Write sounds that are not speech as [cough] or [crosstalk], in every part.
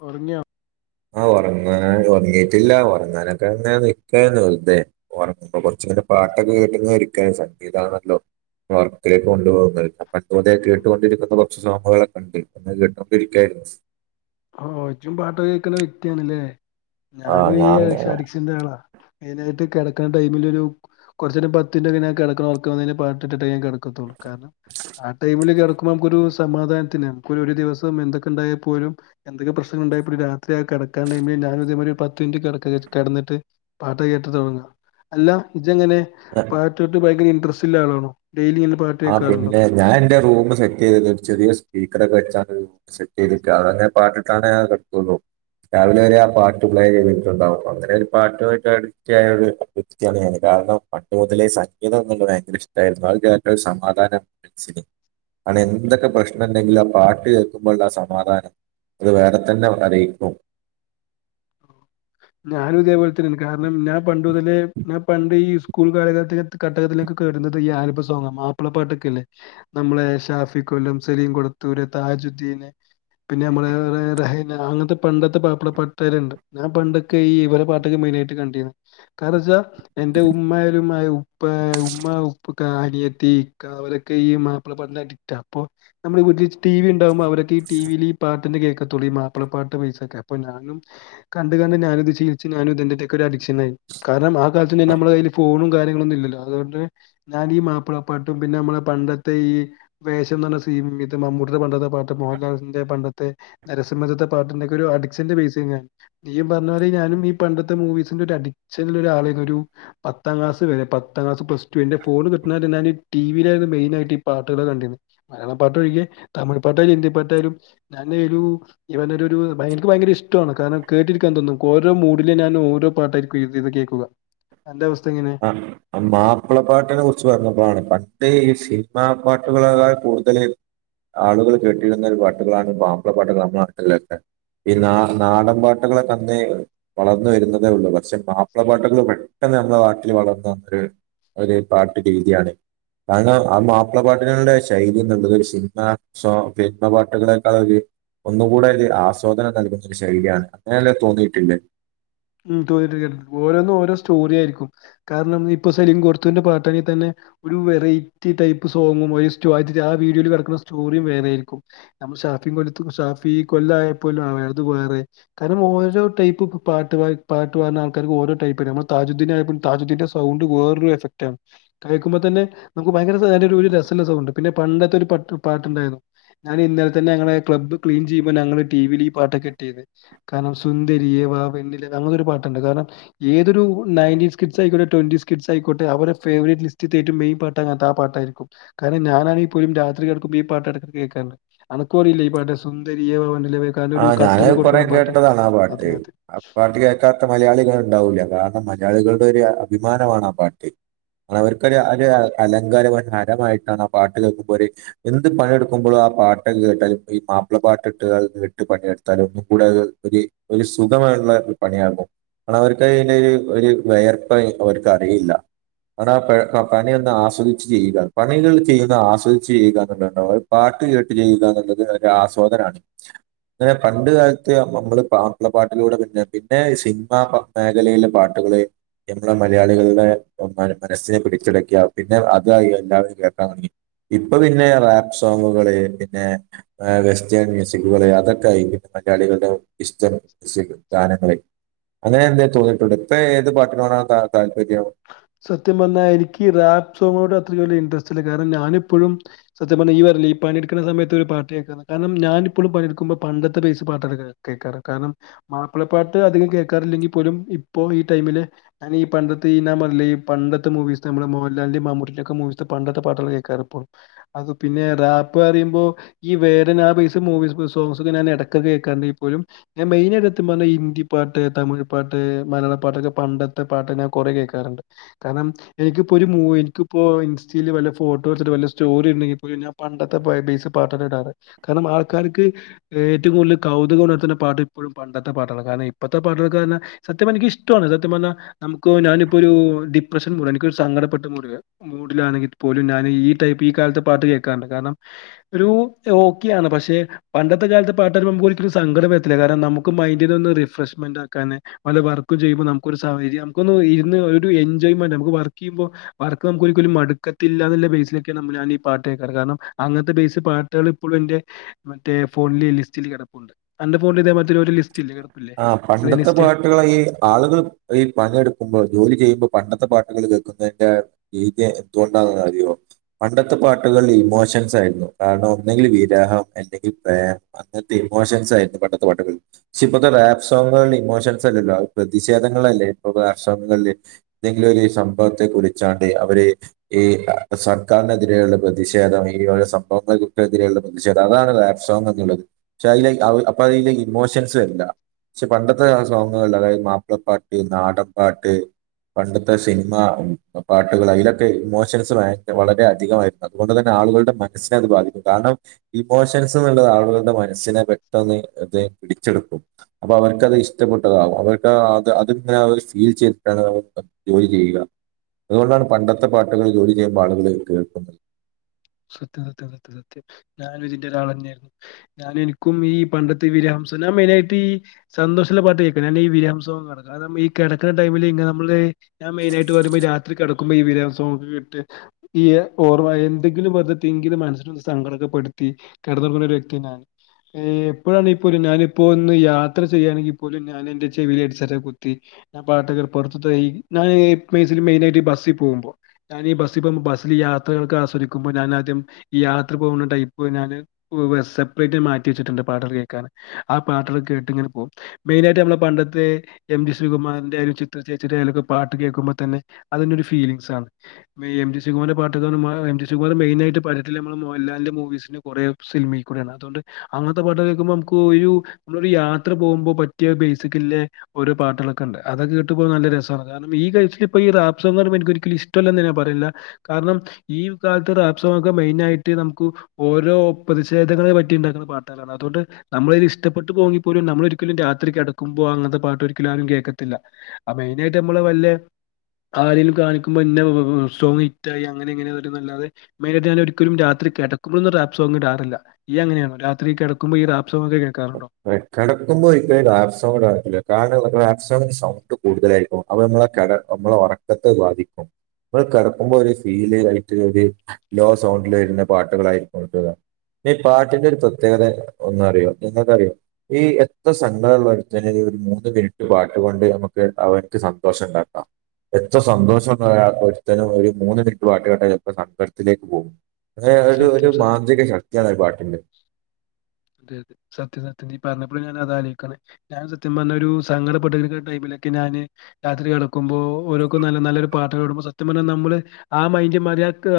പറഞ്ഞാ ആ ഉറങ്ങാൻ ഉറങ്ങിട്ടില്ല ഉറങ്ങാനൊക്കെന്ന നിക്കാരുന്നു ഉറങ്ങുമ്പ കുറച്ച ആ പാട്ടൊക്കെ കേട്ടി ഇരിക്കാനൻ സ സംഗീ ഇതാണല്ലോ വർക്കിലേക്ക് കൊണ്ടുപോകുന്നത് പട്ടുത കേട്ടുകൊണ്ടിരിക്കുന്ന ഭക്ഷസവാമുകളൾൊക്കെ ഉണ്ട് ഒന്ന് കേട്ടുകൊണ്ടിരിക്കായിരുന്നു [inaudible] ആഹ ഒറ്റും പാട്ടോ കേക്കല വ്യക്തിയണല്ലേ ആ ഞാനും ഈ ഞാൻ അഡിക്ഷന്റെ ആളാ മെയിന ആായിട്ട് കിടക്കുന്ന ടൈമിൽ ഒരു കുറച്ച പത്തിിടക്ക പട്ട കിടക്കത്തുള്ളൂ കാരണം ആ ൈമ ന നമുക്കൊ ഒരു സമാധാനത്തിന് ഒരു ദിവസം എന്തൊക്കെ ഉണ്ടായാൽ പോലും എന്തൊക്കെ പ്രശ്നങ്ങള ഉണ്ടായ ഇപ്പോ രാത്രി ആ കിടാൻ ടൈമിൽ ഞാൻ ഉദ്യം ഒരു പത്ത് മിനിറ്റ് കട കിന്നിട്ട് പാട്ട കേ ട അല്ല ഇത്ങ്ങനെ പാട്ടോട്ട് ഭയങ്കര ഇൻട്രസ്റ്റ് ഇല്ല ആളാണോ ഡെയിലി ഇങ്ങനെ പാട്ട് ആ് കേൾക്കാറുണ്ടോ പിന്നെ ഞാ എൻന്റെ റൂം് സെറ്റ് ചെയ്തി ഒരു ചെറിയ സ്പീക്കർ ഒക്കെ വെച്ചാണ് സെറ്റ് ചെയ്തിരിക്ക അതങ്ങനെ പാട്ടിട്ടാനുകിട ക്കുള്ളൂ രാവിലെ വരെ ആ പാട്ട് പ്ലേ ചെയ്തിട്ടുണ്ടാവും അങ്ങനെ ഒരു പാട്ടമായിട്ട് അഡിക്റ്റാണ് കാരണം പട്ടു മുതലേ സംഗീതം എന്ന ഭയങ്കര ഇഷ്ടമായിരുന്നു ആ ചേറ്റരു സമാധാനം മനസ്സിന് അളിയാ എന്തൊക്കെ പ്രശ്നുണ്ടെങ്കിലും ആ പാട്ട് കേൾക്കുമ്പോള്ള സമാധാനം അത് വേറെ തന്നെ അറിയിക്കും ഞാനും ഇതേപോലെ തന്നെയാണ് കാരണം ഞാൻ പണ്ട് മുതലെ ഞാൻ പണ്ട് ഈ സ്കൂൾ കാലാഘട്ടകത്തിലേക്ക് കേട ഈ ആൽബ സോങ്ങാ മാപ്പിളപ്പാട്ടൊക്കെല്ലേ നമ്മളെ ഷാഫി കൊല്ലം സലീം കൊടുത്തുർ താജുദ്ധീ ൻ പിന്നെ നമ്മുടെ റഹൈൻ അങ്ങനത്തെ പണ്ടത്തെ മാപ്പിള പട്ടെരുണ്ട് ഞാൻ പണ്ടൊക്കെ ഈ ഇവരെ പാട്ടൊക്കെ മെയിനായിട്ട് കണ്ടിന്ന് കാരണം വെച്ചാ എന്റെ ഉമ്മയും ഉമ്മയും ഉപ്പ ഉമ്മ ഉപ്പൊക്ക അനിയത്തി അവരോക്കെ ഈ മാപ്പിള പട്ടിന് അഡിക്റ്റാ അപ്പൊ നമ്മൾ ടി വി ഉണ്ടാവമ്പോ അവ ക്ക് ടിവിയിൽ ഈ പാട്ടൊക്കെ കേക്കത്തുള്ളൂ ഈ മാപ്പിള പാട്ട് പൈസൊക്കെ അപ്പൊ ഞാനും കണ്ട് കണ്ട് ഞാനും ഇത് ശീലിച് ഞാനും എനത്തെക്കൊരു ഒരു അഡിക്ഷൻ ആയി കാരണം ആ കാലത്ത് നമ്മളെ കൈൽ ഫോണും കാര്യങ്ങളൊന്നും ഇല്ല അതുകൊണ്ട് ഞാൻ ഈ മാപ്പിളപ്പാട്ടും പിന്നെ നമ്മുടെ പണ്ടത്തെ ഈ വേഷം എന്നാ സി ഈ ഇത് മമ്മൂട്ടിയുടെ പണ്ടത്തെ പാട്ട് മോഹൻലാലിന്റെ പണ്ടത്തെ നരസിംഹതത്തെ പാട്ടിന്റെക്കെ ഒരു അഡിക്ഷന്റെ ബേസ് ഞാൻ നീ പറഞ്ഞ പോലെ ഞാനും ഈ പണ്ടത്തെ മൂവിസിന്റെ ഒരു അഡിക്ഷനൽ ഒരാളായി ഒരു പത്താം ക്ലാസ് വരെ പത്താം ക്ലാസ്സ് പ്ലസ് ടു എന്റെ ഫോണ് കിട്ടണ വരെ ഞാന് ടിവിയിലായിരുന്നു മെയിനായിട്ട് ഈ പാട്ടുകൾ കണ്ടി മലയാള പാട്ടോഴ് തമിഴ് പാട്ടായാലും ഹിന്ദി പാട്ടായാലും ഞാന് ഒരു ഈ പറഞ്ഞ ഒരു എനിക്ക് ഭയങ്കര ഇഷ്ടമാണ് കാരണം കേട്ടിരിക്കാൻ തോന്നും ഓരോ മൂഡിലും ഞാൻ ഓരോ പാട്ടായിരിക്കും ഇ ഇത് കേൾക്കുക എന്റെവാസ്ഥ ആഹ് മാപ്പിളപ്പാട്ടിനെ കുറിച്ച് പറഞ്ഞപ്പോഴാണ് പണ്ടേ ഈ സി- നിമ പാട്ടുകളകാൾ കൂടുതല് ആളുകൾ കെട്ടിയിടുന്നൊരു പാട്ടുകളാണ് മാപ്പിള പട്ടുകൾ നമ്മള്ടെ നട്ടില്ലക്കെ ഈ നാ നാടൻ പാട്ടുകളൊക്കെ അന്നെ വളർന്ന് വരുന്നതേ ഉള്ളൂ പക്ഷെ മാപ്പിള പാട്ടുകൾ പെട്ടെ ന്ന് നമ്മളെ നാട്ടിൽ വളർന്ന ഒരു ഒരു പാട്ടു രീതിയാണ് കാരണം ആ മാപ്പിള പാട്ടിനുടെ ശൈലി എന്നുള്ളത് സിനിമ സോങ് സിനിമ പാട്ടുകളെക്കാളോക്കെ ഒരു ഒന്നുകൂടെ ഇത് ആസ്വാദനം നൽകുന്ന ശരിയാണ് അങ്ങനെയല്ലേ തോന്നിയിട്ടില്ലേ ഉം തോന്നിട്ട് ഓരോന്നും ഓരോ സ്റ്റോറിയായിരിക്കും കാരണം ഇപ്പൊ സെലിം കൊടത്തുറിന്റെ പാട്ടാണങ്കിൽ തന്നെ ഒരു വെറൈറ്റി ടൈപ്പ് സോങ്ങും ആ വീഡിയോയിൽ കിടക്കുന്ന സ്റ്റോറിയും വേറെ ആയിരിക്കും ഷാഫി കൊല്ലത്ത് ഷാഫി കൊല്ലായ പോലും ആത് വേറെ കാരണം ഓരോ ടൈപ്പ് പാ പാട്ട് പാടുന്ന ആൾക്കാർക്ക് ഓരോ ടൈപ്പ് നമ്മ താജദ്ദീൻ ആയ താജദ്ധിന്റെ സൗണ്ട് വേറൊരു എഫക്റ്റണ് കേൾക്കുമ്പോ തന്നെ നമുക്ക് ഭയങ്കര ഒരു രസ രസവുള്ള സൗണ്ട് പിന്നെ പണ്ടത്തെ ഒരു പട്ട് പാട്ടുണ്ടായിരുന്നു ഞാൻ ഇന്നലെ തന്നെ ഞങ്ങള ക്ലബ് ക്ലീൻ ചെയ്യുമ്പോ ഞങ്ങള് ടിവിൽ ഈ പാട്ടൊക്കെ ഇട്ടിരുന്ന് കാരണം സുന്ദരിയെ വാ വെണ്ണിലാ അങ്ങനൊരു പാട്ടുണ്ട് കാരണം ഏതൊരു നായൻറ്റിസ് കിഡ്സ്‌ ആയിക്കൊട്ടെ ട്വന്റിസ് കിഡ്സ്‌ ആയിക്കോട്ടെ അവർടെ ഫേവറൈറ്റ്സ് ലിസ് ഏറ്റവും മെയിൻ പാട്ട് അയ്നാത്ത് ആ പാട്ടായിരിക്കും കാരണം ഞാനാണെങ്കിൽ പോലും രാത്രി കിടക്കുമ്പോ ഈ പാട്ടടാക്ക് കേക്കാണ്ട് അനക്കുവറിയില്ലേ ഈ പാട്ട് സുന്ദരിയെ വാ വേ കാരണം ഒരു ആഹ് കത്തൊക്കെ ഞാനും കുറെേ കൊടുക്കുന്ന പാട്ട്. കേട്ടതാണ് ആ അതെ പാട്ട് അതെ. ആ പാട്ട് കേ ക്കാത്ത മലയാളികൾ ഉണ്ടാവൂല്ല കാരണം മലയാളികളുടെ ഒരു അഭിമാനമാണ് ആ പാട്ട് അവർക്കൊരു അലങ്കാരം ഹരമായിട്ടാണ് ആ പാട്ട് കേൾക്കുമ്പോ ഒരു എന്ത് പണിയെടുക്കുമ്പോഴും ആ പാട്ട് കേട്ടാ ഈ മാപ്പിള പാട്ട് ഇട്ടുക കേ ട്ട് പണിയെടുത്താലും ഒന്നു കൂട ഒരു ഒരു സുഖമുള്ള ഒരു പണിയാകും കാരണം അവർക്ക് അയിന് ഒരു ഒരു വിയർപ്പ് അവർക്ക് അറിയില്ല അണ പണിന്ന് ആസ്വദിച്ച് ചെയ്യുക പണികൾ ചെയ്യുന്ന ആസ്വദിച്ച് ചെയ്യുക എന്നണ്ട ഒരു പാട്ട് കേട്ട് ചെയ്യുക എന്നുള്ളത് ഒരു ആസ്വാദനാണ് അങ്ങനെ പണ്ട് കാലത്ത് നമ്മള് മാപ്പിള പാട്ടിലൂടെ പിന്നെ പിന്നെ സിനിമ മേഖലെലെ പാട്ടുകള് നമ്മളെ മലയാളികളുടെ മനസ്സിനെ പിടിച്ചടക്കിയ പിന്നെ അതായി എല്ലാവരും കേക്കാൻ തുടങ്ങി ഇപ്പൊ പിന്നെ റാപ്പ് സോങ്ങുകള് പിന്നെ വെസ്റ്റേൺ മ്യൂസിക്കുകള് അതൊ ക്കെയായി പിന്നെ മലയാളികളുടെ ഇഷ്ടം മ്യൂസിക് ഗാനങ്ങളായി അങ്ങനെ എന്തേലും തോന്നിട്ടുണ്ടോ ഇപ്പൊ ഏത് പാട്ടിനോടാണ് ത താല്പര്യം സത്യം പറഞ്ഞൽ എനിക്ക് റപ്പ് സോങ്ങിനോട്‌ അത്ര വലിയ ഇൻട്രസ്റ്റ് ഇല്ല കാരണം ഞാനിപ്പോഴും സത്യം പറഞ്ഞ ഈ പണിടുക്കുന്ന സമയത്ത് ഒരു പാട്ട് കേൾക്ക കാരണം ഞാനിപ്പോഴും പണിയെടുക്കുമോ പണ്ടത്തെ ബേസ് പാട്ട കേൾക്കാറ് കാരണം മാപ്പിളപ്പാട്ട് അധികം കേൾക്കാറില്ലെങ്കിൽ പോലും ഇപ്പോ ഈ ടൈമില് ഞാൻ ഈ പണ്ടത്തെ ഈ പണ്ടത്തെ മൂവീസ് നമ്മള് മോഹൻലാലിന്റെ മമ്മൂട്ടിലക്കെ മൂവിീസ് പണ്ടത്തെ പാട്ടുകൾ കേൾക്കാറ ഇപ്പോൾ അത് പിന്നെ റാപ്പ് പറയുമ്പോ ഈ വേടൻ ആ പൈസ് മൂവി സോങ്‌സ് ഒക്കെ ഞാൻ ഇടക്ക കേൾക്കാർണ്ട് ഇപ്പളും മെയിനായിയിട്ട് എത്ത് പറഞ്ഞൽ ഹിന്ദി പാട്ട് തമിഴ് പാട്ട് മലയാള പാട്ടൊക്കെ പണ്ടത്തെ പാട്ട് ഞാൻ കുറെ കേൾക്കാറുണ്ട് കാരണം എനിക്കിപ്പോ ഒരു മൂവി എനിക്കിപ്പോ ഇൻസ്റ്റയിയില് വല്ല ഫോട്ടോ എടുത്തിട്ട് വല്ല സ്റ്റോറി ഇടണങ്കിപ്പോ ഞാൻ പണ്ടത്തെ ബേസ് പാട്ട ഇടാറ്, കാരണം ആൾക്കാർക്ക് ഏറ്റവും കൂടുതൽ കൗതുകം ഉണർത്തുന്ന പാട്ട ഇപ്പഴും പണ്ടത്തെ പാട്ടാണ്, കാരണം ഇപ്പഴത്ത പാട്ടൊലൊക്കെ പറഞ്ഞ സത്യംപറഞ്ഞ എനിക്ക് ഇഷ്ടമാണ് സത്യം പറഞ്ഞ നമുക്ക് ഞാനിപ്പോ ഒരു ഒരു ഡിപ്രഷൻ മൂഡ് എനിക്കൊരു സങ്കടപ്പെട്ട് മൂഡിലാണെങ്കിപോലും ഞാൻ ഈടൈപ്പ് ഈ കാലത്തെ പാട്ട് കേൾക്കാറണ്ട് കാരണം ഒരു ഓക്കെയാണ് പക്ഷെ പണ്ടത്തെ കാലത്തെ പാട്ട് പറിമ്പോ നമുക്കൊരിക്കലും ഒരു സങ്കടം വത്തില്ല കാരണം നമുക്ക് നമുക്ക് മൈന്റിന് ഒന്ന് റിഫ്രഷ്മെന്റ് ആക്കാൻ വെല്ല വർക്കും ചെയ്യുമ്പോ നമുക്കൊരു സൗകര്യം നമുക്കൊന്നിരുന്ന് എൻജോയ്മെന്റ് വർക്ക് ചെയുമ്പോ വർക്ക് നമുക്കൊരിക്കലും മടുക്കത്തില്ല എന്ന ബേസിൽ ആണ് നമ്മൾ ഈ പാട്ട് കേക്കാർ അന്നത്തെ ബേസ് പാട്ട് ഇപ്പഴും എന്റെ മറ്റെ ഫോണിൽ ലിസ്റ്റിൽ കിടക്കണ്ട്, എന്റെ ഫോണിൽ ഇതേ പോലെ ഒരു ലിസ്റ്റ് ഇല്ലേ കിടപ്പില്ലേ ആ പണ്ടത്തെ പ്ലേലിസ്റ്റ് പാട്ടുകളായി ഈ ആളുകൾ ഈ പണെടുക്കുമ്പോ ജോലി ചെയ്യുമ്പോ പണ്ടത്തെ പാട്ടുകൾ കേൾക്കുന്നതിന്റെ രീതിയ എന്തുകൊണ്ടാന്ന അറിയോ പണ്ടത്തെ പാട്ടുകളിൽ ഇമോഷൻസ് ആയിരുന്നു കാരണം ഒന്നെങ്കിൽ വിരഹം എന്തെങ്കിൽ പ്രേമം അങ്ങനത്തെ ഇമോഷൻസായിരിന്നു പണ്ടത്തെ പാട്ടുകളിൽ, പക്ഷെപ്പോ ഇപ്പൊത്തെ റാപ്പ് സോങ്ങുകളിൽ ഇമോഷൻസ് അല്ലല്ലോ പ്രതിഷേധങ്ങളല്ലേ ഇപ്പൊ റാപ്പ് സോങ്ങുകളില് എന്തെങ്കിലും ഒരു സംഭവത്തെ കുറിച്ചാണ്ട് അവര് ഈ സർക്കാരിനെതിരെയുള്ള പ്രതിഷേധം ഈവക സം തിരെയുള്ള പ്രതിഷേധം അതാണ് റാപ് സോങ് എന്നുള്ളത് പക്ഷെ അതിൽ അപ്പൊ അതില ഇമോഷൻസ് വരണ്ട പക്ഷെ പണ്ടത്തെ സോങ്ങുകൾ അതായത് മാപ്പിളപ്പാട്ട് നാടൻപാട്ട് പണ്ടത്തെ സിനിമ പാട്ടുകൾ അതിലൊക്കെ ഇമോഷൻസ് വളരെ അധികമായിരുന്നു അതുകൊണ്ട് തന്നെ ആളുകളുടെ മനസ്സിനെ അത് ബാധിക്കും കാരണം ഇമോഷൻസ് എന്നുള്ളത് ആളുകളുടെ മനസ്സിനെ പെട്ടെന്ന് ഇത് പിടിച്ചെടുക്കും അപ്പൊ അവർക്കത് ഇഷ്ടപ്പെട്ടതകും അവർക്ക് അത് അവര് ഫീൽ ചെയ്തിട്ട് ജോലി ചെയ്യും അതുകൊണ്ടാണ് പണ്ടത്തെ പാട്ടുകൾ ജോലി ചെയ്യുമ്പോൾ ആളുകൾ കേൾക്കുന്നത് സത്യം സത്യം സത്യം സത്യം ഞാനൻ ഇതിന്റെ ഒരാൾ തന്നെയായിയിരുന്നു ഞാൻ എനിക്കും ഈ പണ്ടത്തെ വിരഹം ഞാൻ മെയിനായിട്ട് ഈ സന്തോഷള്ള പാട്ട് കേൾക്കും ഞാനി ഈ വിരാഹ സോങ്ങാണ് കാരണം ഈ കിടക്കുന്ന ടൈമിൽ നമ്മള് ഞാൻ മെയിന് ആായിട്ട് പറയുമ്പോ രാത്രി കിടക്കുമ്പോ ഈ വിരഹ സോങ്ങൊക്കെിട്ട് ഈ ഓർമ്മ എന്തെങ്കിലും വെറുതെ തിങ്ക് ചെയ്ത് മനസ്സിന് സങ്കടൊക്കെ പെടുത്തി കിടന്നുറങ്ങുന്ന ഒരു വ്യക്തിയാണ് എപ്പോഴാാണ് ഈ പോലും ഞാനിപ്പോ ഒന്ന് യാത്ര ചെയ്യുകയാണെങ്കിൽ പോലും ഞാൻ എൻറെ ചെവിയിൽ ഹെഡ്സെറ്റ് ഒക്കെ കുത്തി ഞാൻ പാട്ടൊക്കെ മെയിനായിയിട്ട് ബസ്സിൽ പോകുമ്പോ ഞാഞ്ഞി ഈ ബസിൽ പോക്പോ ബ യാത്രകൾക്ക് ആസ്വദിക്കും ക്കുമ്പോൾ ഞാൻ ആദ്യം യാത്ര പോകുന്ന ടൈപ്പ് സെപ്പറേറ്റ് മാറ്റി വച്ചിട്ടുണ്ട് പാട്ടൊക്കെ കേൾക്കാൻ ആ പാട്ടുകൾ കേട്ട് ഇങ്ങനെ പോകും മെയിനായിട്ട് നമ്മളെ പണ്ടത്തെ എം ജി ശ്രീകുമാറിന്റെ ചിത്ര ചേച്ചി ന്റെ പാട്ട് കേൾക്കുമ്പോ തന്നെ അതിന്റെ ഒരു ഫീലിങ്സാണ് എം ജി ശ്രീകുമാറിന്റെ പാട്ട് അതുപോലെ മെയിനായി പണ്ടത്തെ പ നമ്മടെ മോൻലാലിന്റെ മൂവിസിന് കുറെ സിനിമയിൽ കൂടെയാണ്. അതോണ്ട് അങ്ങനത്തെ പാട്ട് കേൾകുമ്പോ ഒരു നമ്മൾ യാത്ര പോകുമ്പോ പറ്റിയ ബേസക്കെള്ള ഓരോ പാട്ടുകളൊക്കെ ഉണ്ട്. അതൊക്കെ കേക്കുമ്പോൾ നല്ല രസമാണ് കാരണം ഈ കേസിൽ ഇപ്പോ ഈ രാപ്പ് സോങ് പറയുമ്പോ എനക്ക് ഒരിക്കലും ഇഷ്ടമല്ലെന്ന് ഞാൻ പറയൂല കാരണം ഈ ഈ കാലത്ത് റാപ്സൊക്കെ മെയിൻ ആയിട്ട് നമുക്ക് ഓരോ പ്രതിഷേധങ്ങളെ പറ്റി ഉണ്ടാക്കുന്ന പാട്ടുകൾ ആണ്, അതോണ്ട് നമ്മള ഇഷ്ടപ്പെട്ട് പോവുങ്ങിപ്പോലും നമ്മളൊരിക്കലും രാത്രി കടക്കുമ്പോ അങ്ങനത്തെ പാട്ട് ഒരിക്കലും ആരും കേക്കത്തില്ല മെയിനായിട്ട് നമ്മള് വെല്ല ആരേലും കാണിക്കുമ്പോ ഇന്നെ വാ സോങ്ങും ഹിറ്റായി അങ്ങനെങ്ങനെ അല്ലാതെ മെയിനായിട്ട് ഞാനൊരിക്കലും രാത്രി കിടുമ്പോളൊന്നും റാപ്പ് സോങ് ഇടാറില്ല ഇയ്യ് അങ്ങനെയാണോ?. രാത്രി കിടക്കുമ്പോ ഈ റാപ്പ് സോങ്ങൊക്കെ കേൾക്കാറുണ്ടോ? കിടക്കുമ്പോ ഒരിക്കലും റാപ്പ് സോങ് ഇടാറില്ല, കാരണം പറഞ്ഞ റാപ്പ് സോങ്ങിന്ന് സൗണ്ട് കൂടുതലായിരിക്കും. അത് നമ്മളെ നമ്മളെ ഉറക്കത്തെ ബാധിക്കും. നമ്മൾ കിടക്കുമ്പോ ഒരു ഫീല് ആയിട്ട് ഒരു ലോ സൗണ്ടിൽ വരുന്ന പാട്ടുകളായിരിക്കും ഇടുക. ഈ പാട്ടിന്റെ ഒരു പ്രത്യേകത ഒന്ന് അറിയോ ഇങ്ങക്കറിയോ?. ഈ എത്ര സങ്കടം ഉള്ളരുത്തന് ഒരു മൂന്ന് മിനിറ്റ് പാട്ടുകൊണ്ട് നമുക്ക് അവൻക്ക് സന്തോഷണ്ടാക്കാം. എത്ര സന്തോഷം ഉള്ള ഒരുത്തനും ഒരു മൂന്ന് മിനിറ്റ് പാട്ടുകേട്ടാൽ ചിലപ്പോ സങ്കടത്തിലേക്ക് പോകും. അങ്ങനെ ഒരു ഒരു സത്യം സത്യം. മാന്ത്രിക ശക്തിയാണ് പാട്ടിന്റെ. അതെ അതെ സത്യ സത്യം ഇയ്യ് പറഞ്ഞപ്പോഴാ ഞാനത് ആലോചിക്കണ്, ഞാൻ സത്യം പറഞ്ഞ ഒരു സങ്കടപെട്ടിരിക്കുന്ന ടൈമിൽ ഒക്കെ ഞാന് രാത്രി കടക്കുമ്പോൾ ഓരോക്കും നല്ല നല്ലൊരു പാട്ട്ാടുമ്പോ സത്യം പറഞ്ഞൽ നമ്മള് ആ മൈന്ഡ മാ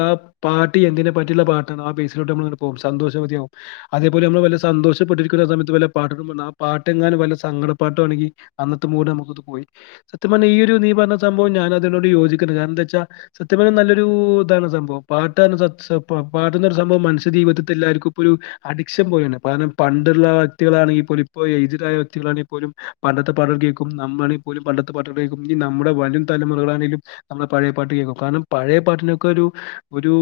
ആ പാട്ട് എന്തിനെ പറ്റിയുള്ള പാട്ടാണ് ആ പേസിലോട്ട് നമ്മ പോും സന്തോഷ മതിയാവുംും അ [unintelligible] നമ്മള് വല്ല്യ സന്തോഷപ്പെട്ടിരിക്കണ സയത്ത് വല്ല പാട്ട്ട് വന്ന ആ പാട്ടെങ്ങണം വല്ല സങ്കട പാട്ടുവാണെങ്കി അന്നത്തെ മൂട അകത് പോയി സത്യം പറഞാ ഈ ഒരു നീ പറഞ്ഞ സംഭവം ഞാനതിനോട് യോജിക്കുന്നത് കാരണം എന്താ വെച്ചാ സത്യം പറഞ്ഞാ നല്ലൊരു പോം ഇതാണ് സംഭവം പാട്ടാണ് സംഭവം പാട്ടുന്ന സംഭവം മനഷ്യ ജീവിതത്തിൽ എല്ലാവർക്കും ഇപൊ ഒരു ക്ഷ പോയാണ് കാരണം പണ്ടുള്ള വ്യക്തികളാണെങ്കിൽ പോല ഇപ്പോ ഏജ്ഡ് ആയ വ്യക്തികളാണെങ്കി പോലും പണ്ടത്തെ പാട്ടുകൾ കേക്കും നമ്മളാണെങ്കിൽ പോലും പണ്ടത്തെ പാട്ട് കേൾക്കും ഇനി നമ്മുടെ വരും തലമുറകളാണേലും നമ്മള പഴയ പാട്ട് കേൾക്കും കാരണം പഴയ പാട്ടിനൊക്കെ ഒരു ഒരു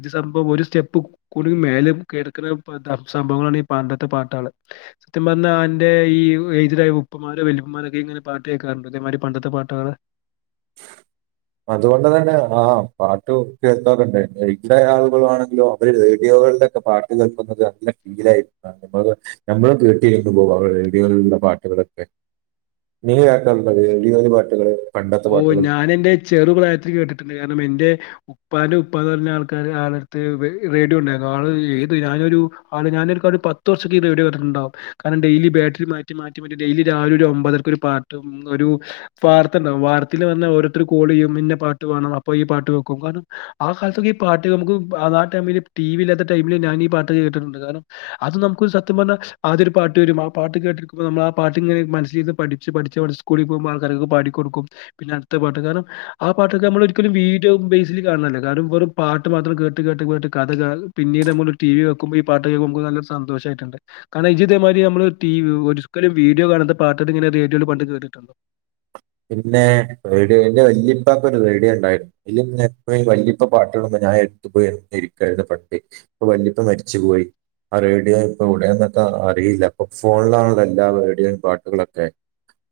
ഇത് സംഭവം ഒരു സ്റ്റെപ്പ് കൂടുല് മേലേ കേൾക്കണ സംഭവങ്ങളാണ് ഈ പണ്ടത്തെ പാട്ടുകൾ സത്യം പറഞ്ഞാ എന്റെ ഈ എഏജ്ടായ ഉപ്പമാരോ വലുപ്പമാരൊക്കെ അനെ പാട്ട് കേൾക്കാറുണ്ട് ഇതേമാതിരി പണ്ടത്തെ പാട്ടുകള് [unintelligible] അതുകൊണ്ട് തന്നെ ആ പാട്ട് കേക്കാറുണ്ട് ഏജ്ഡ് ആളുകളാണെങ്കിലും അവര്ട രീതിയാ [unintelligible] ഒക്കെ പാട്ട് കേൾക്കുന്നത് നല്ല ഫീലായി നമ്മ നമ്മൾ കേട്ടിരുന്നു പോം [unintelligible] പാട്ടുകളൊക്കെ നീ കേക്ക ലുണ്ടോ റേഡിയോയിലെ പാട്ടുകൾ പണ്ടത്തെ പാട്ട് പം ഞാൻ എന്റെ ചെറു പ്രായത്തിൽ കേട്ടിട്ടുണ്ട് കാരണം എൻറെ ഉപ്പാന്റെ ഉപ്പാന്ന് പറഞ്ഞ ആൾക്കാര് ആളടുത്ത് റേഡിയോ ഉണ്ടായിരുന്നു ആള് ഏത് ഞാനൊരു ആള് ഞാനൊരു ഒരു പത്ത് വർഷൊക്കെ ഈ റേഡിയോ കേട്ടിട്ട്ണ്ടാവും കാരണം ഡെയിലി ബാറ്ററി മാറ്റി മാറ്റി മാറ്റി ഡെയിലി രാവില ഒരു ഒമ്പതരക്കൊരു ഒരു പാട്ട് ഒരു വാർ വാർത്തിൽ വന്ന ഓരോരുത്തർ കോൾ ചെയ്യും ഇന്ന പാട്ട് വേണം അപ്പ ഈ പാട്ട് വെക്കും കാരണം ആ കാലത്തൊക്കെ പാട്ട് നമുക്ക് ആ ടൈമില് ടി വി ഇല്ലാത്ത ടൈമില് ഞാൻ ഈ പാട്ടൊക്കെ കേട്ടിട്ടുണ്ട് കാരണം അത് നമുക്കൊരു സത്യം പറഞ്ഞാ അതൊരു പാട്ട് വരും ആ പാട്ട് കേൾകുമ്പോൾ നമ്മൾ പാട്ടിങ്ങന മനസ്സില് പഠിച്ച് പഠിച്ച് നമ്മ സ്കൂളിൽ പോക്മ്പോൾ ആൾക്കാരൊക്കെ പാടി കൊടുക്കും പിന്നെ അടുത്ത പാട്ട് കാരണം ആ പാട്ടൊക്കെ നമ്മൾ ഒരിക്കലും വീഡിയോ ബേസിക് കാണണല്ല കാരണം വെറും പാട്ടും മാത്രം കേട്ട് കേട്ട് കേട്ട് കഥ കേൾ പിന്നീട് നമ്മ ടി വി വെക്കുമ്പോ ഈ പാട്ട് കേക്മ്പോ നല്ല സന്തോഷമായിട്ടൊണ്ട് കാരണം അതിത് മാതിരി നമ്മൾ ടി വി ഒരിക്കലും വീഡിയോ കാണുന്ന പാട്ടത് ഇങ്ങനെ റേഡിയോയിൽ പണ്ട് കേട്ടിട്ടുണ്ട് പിന്നെ റേഡിയോന്റെ വല്യപ്പാക്കൊരു റേഡിയോണ്ടായിരുന്നു അതിൽ വല്യപ്പ പാട്ടുകളൊന്ന് ഞാൻ എടുത്തുപോയി എ ഇരിക്കുന്ന പട്ടി അപ്പൊ വല്ലിപ്പ മരിച്ചുപോയി ആ റേഡിയോ ഇപ്പൊ എവിടെയാന്നൊക്കെ അറിയില്ല ഇപ്പൊ ഫോണിലാണല്ലോ എല്ലാ റേഡിയോയും പാട്ടുകളൊക്കെ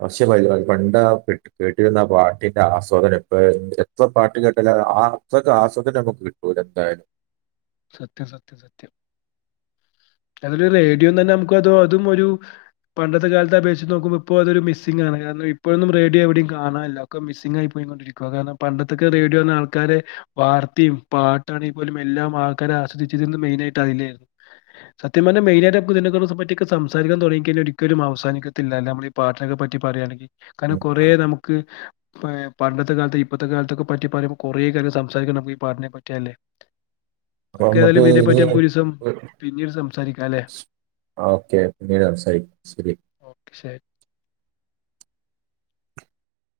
അവഷ്യ ഭായി അത് ബണ്ട കേട്ട് കേട്ടിരുന്ന പാട്ടിന്റെ ആസ്വാദനം ഇപ്പഴെ ഉം എത്ര പാട്ട് കേട്ടാലും ആഹ് അത്രക്ക് ആസ്വാദനം നമ്മ കിട്ടൂല എന്തായാലും സത്യം സത്യം സത്യം [unintelligible] റേഡിയോ തന്നെ നമ്മക്ക് അതോ അതും ഒരു പണ്ടത്തെ കാല്ത്തെ അപേക്ഷിച്ച് നോക്കുമ്പോ ഇപ്പൊ അതൊരു മിസ്സിംഗാണ് കാരണം ഇപ്പഴൊന്നും റേഡിയോ എവിടെയും കാണാന്ല്ലാ ഒക്ക മിസ്സിംഗായി പോ യി കൊണ്ടിരിക്കുവാ കാരണം പണ്ടത്തൊക്കെ റേഡിയോന്നാ ആൾക്കാര് വാർത്തിയും പാട്ടാണേ പോലും എല്ലാ ആൾ ക്കാരാസ്വദിച്ചിരുന്നു മെയിനായിട്ട് അതിലേരുന്നു സത്യം പർഞ്ഞാ മെയിനായിട്ട് [unintelligible] സംസാരിക്കാൻ തൊടങ്ങി കഴിഞ്ഞാല് ഒരിക്കലും അവസാനിക്കത്തില്ലാല്ലേ നമ്മള് ഈ പാട്ട്നൊക്കെ പറ്റി പറയാണെങ്കി കാരണം ഉം. കൊറേ നമുക്ക് ഇപ്പയെ പണ്ടത്തെ കാല്ത്തെ ഇപ്പത്തെ കാലത്തൊക്കെ പറ്റി പറിമ്പം കൊറേ കാര്യം സംസാരിക്കാ നമ്മക്ക് ഈ പാട്ടിനെ പറ്റിയാല്ലേ അപ്പം നമ്മക്ക് ഇനി [unintelligible] പിന്നീട് സംസാരിക്കാം അല്ലേ? ഓക്കെ പിന്നീട് സംസാരി ശരി ഓക്കെ ശരി.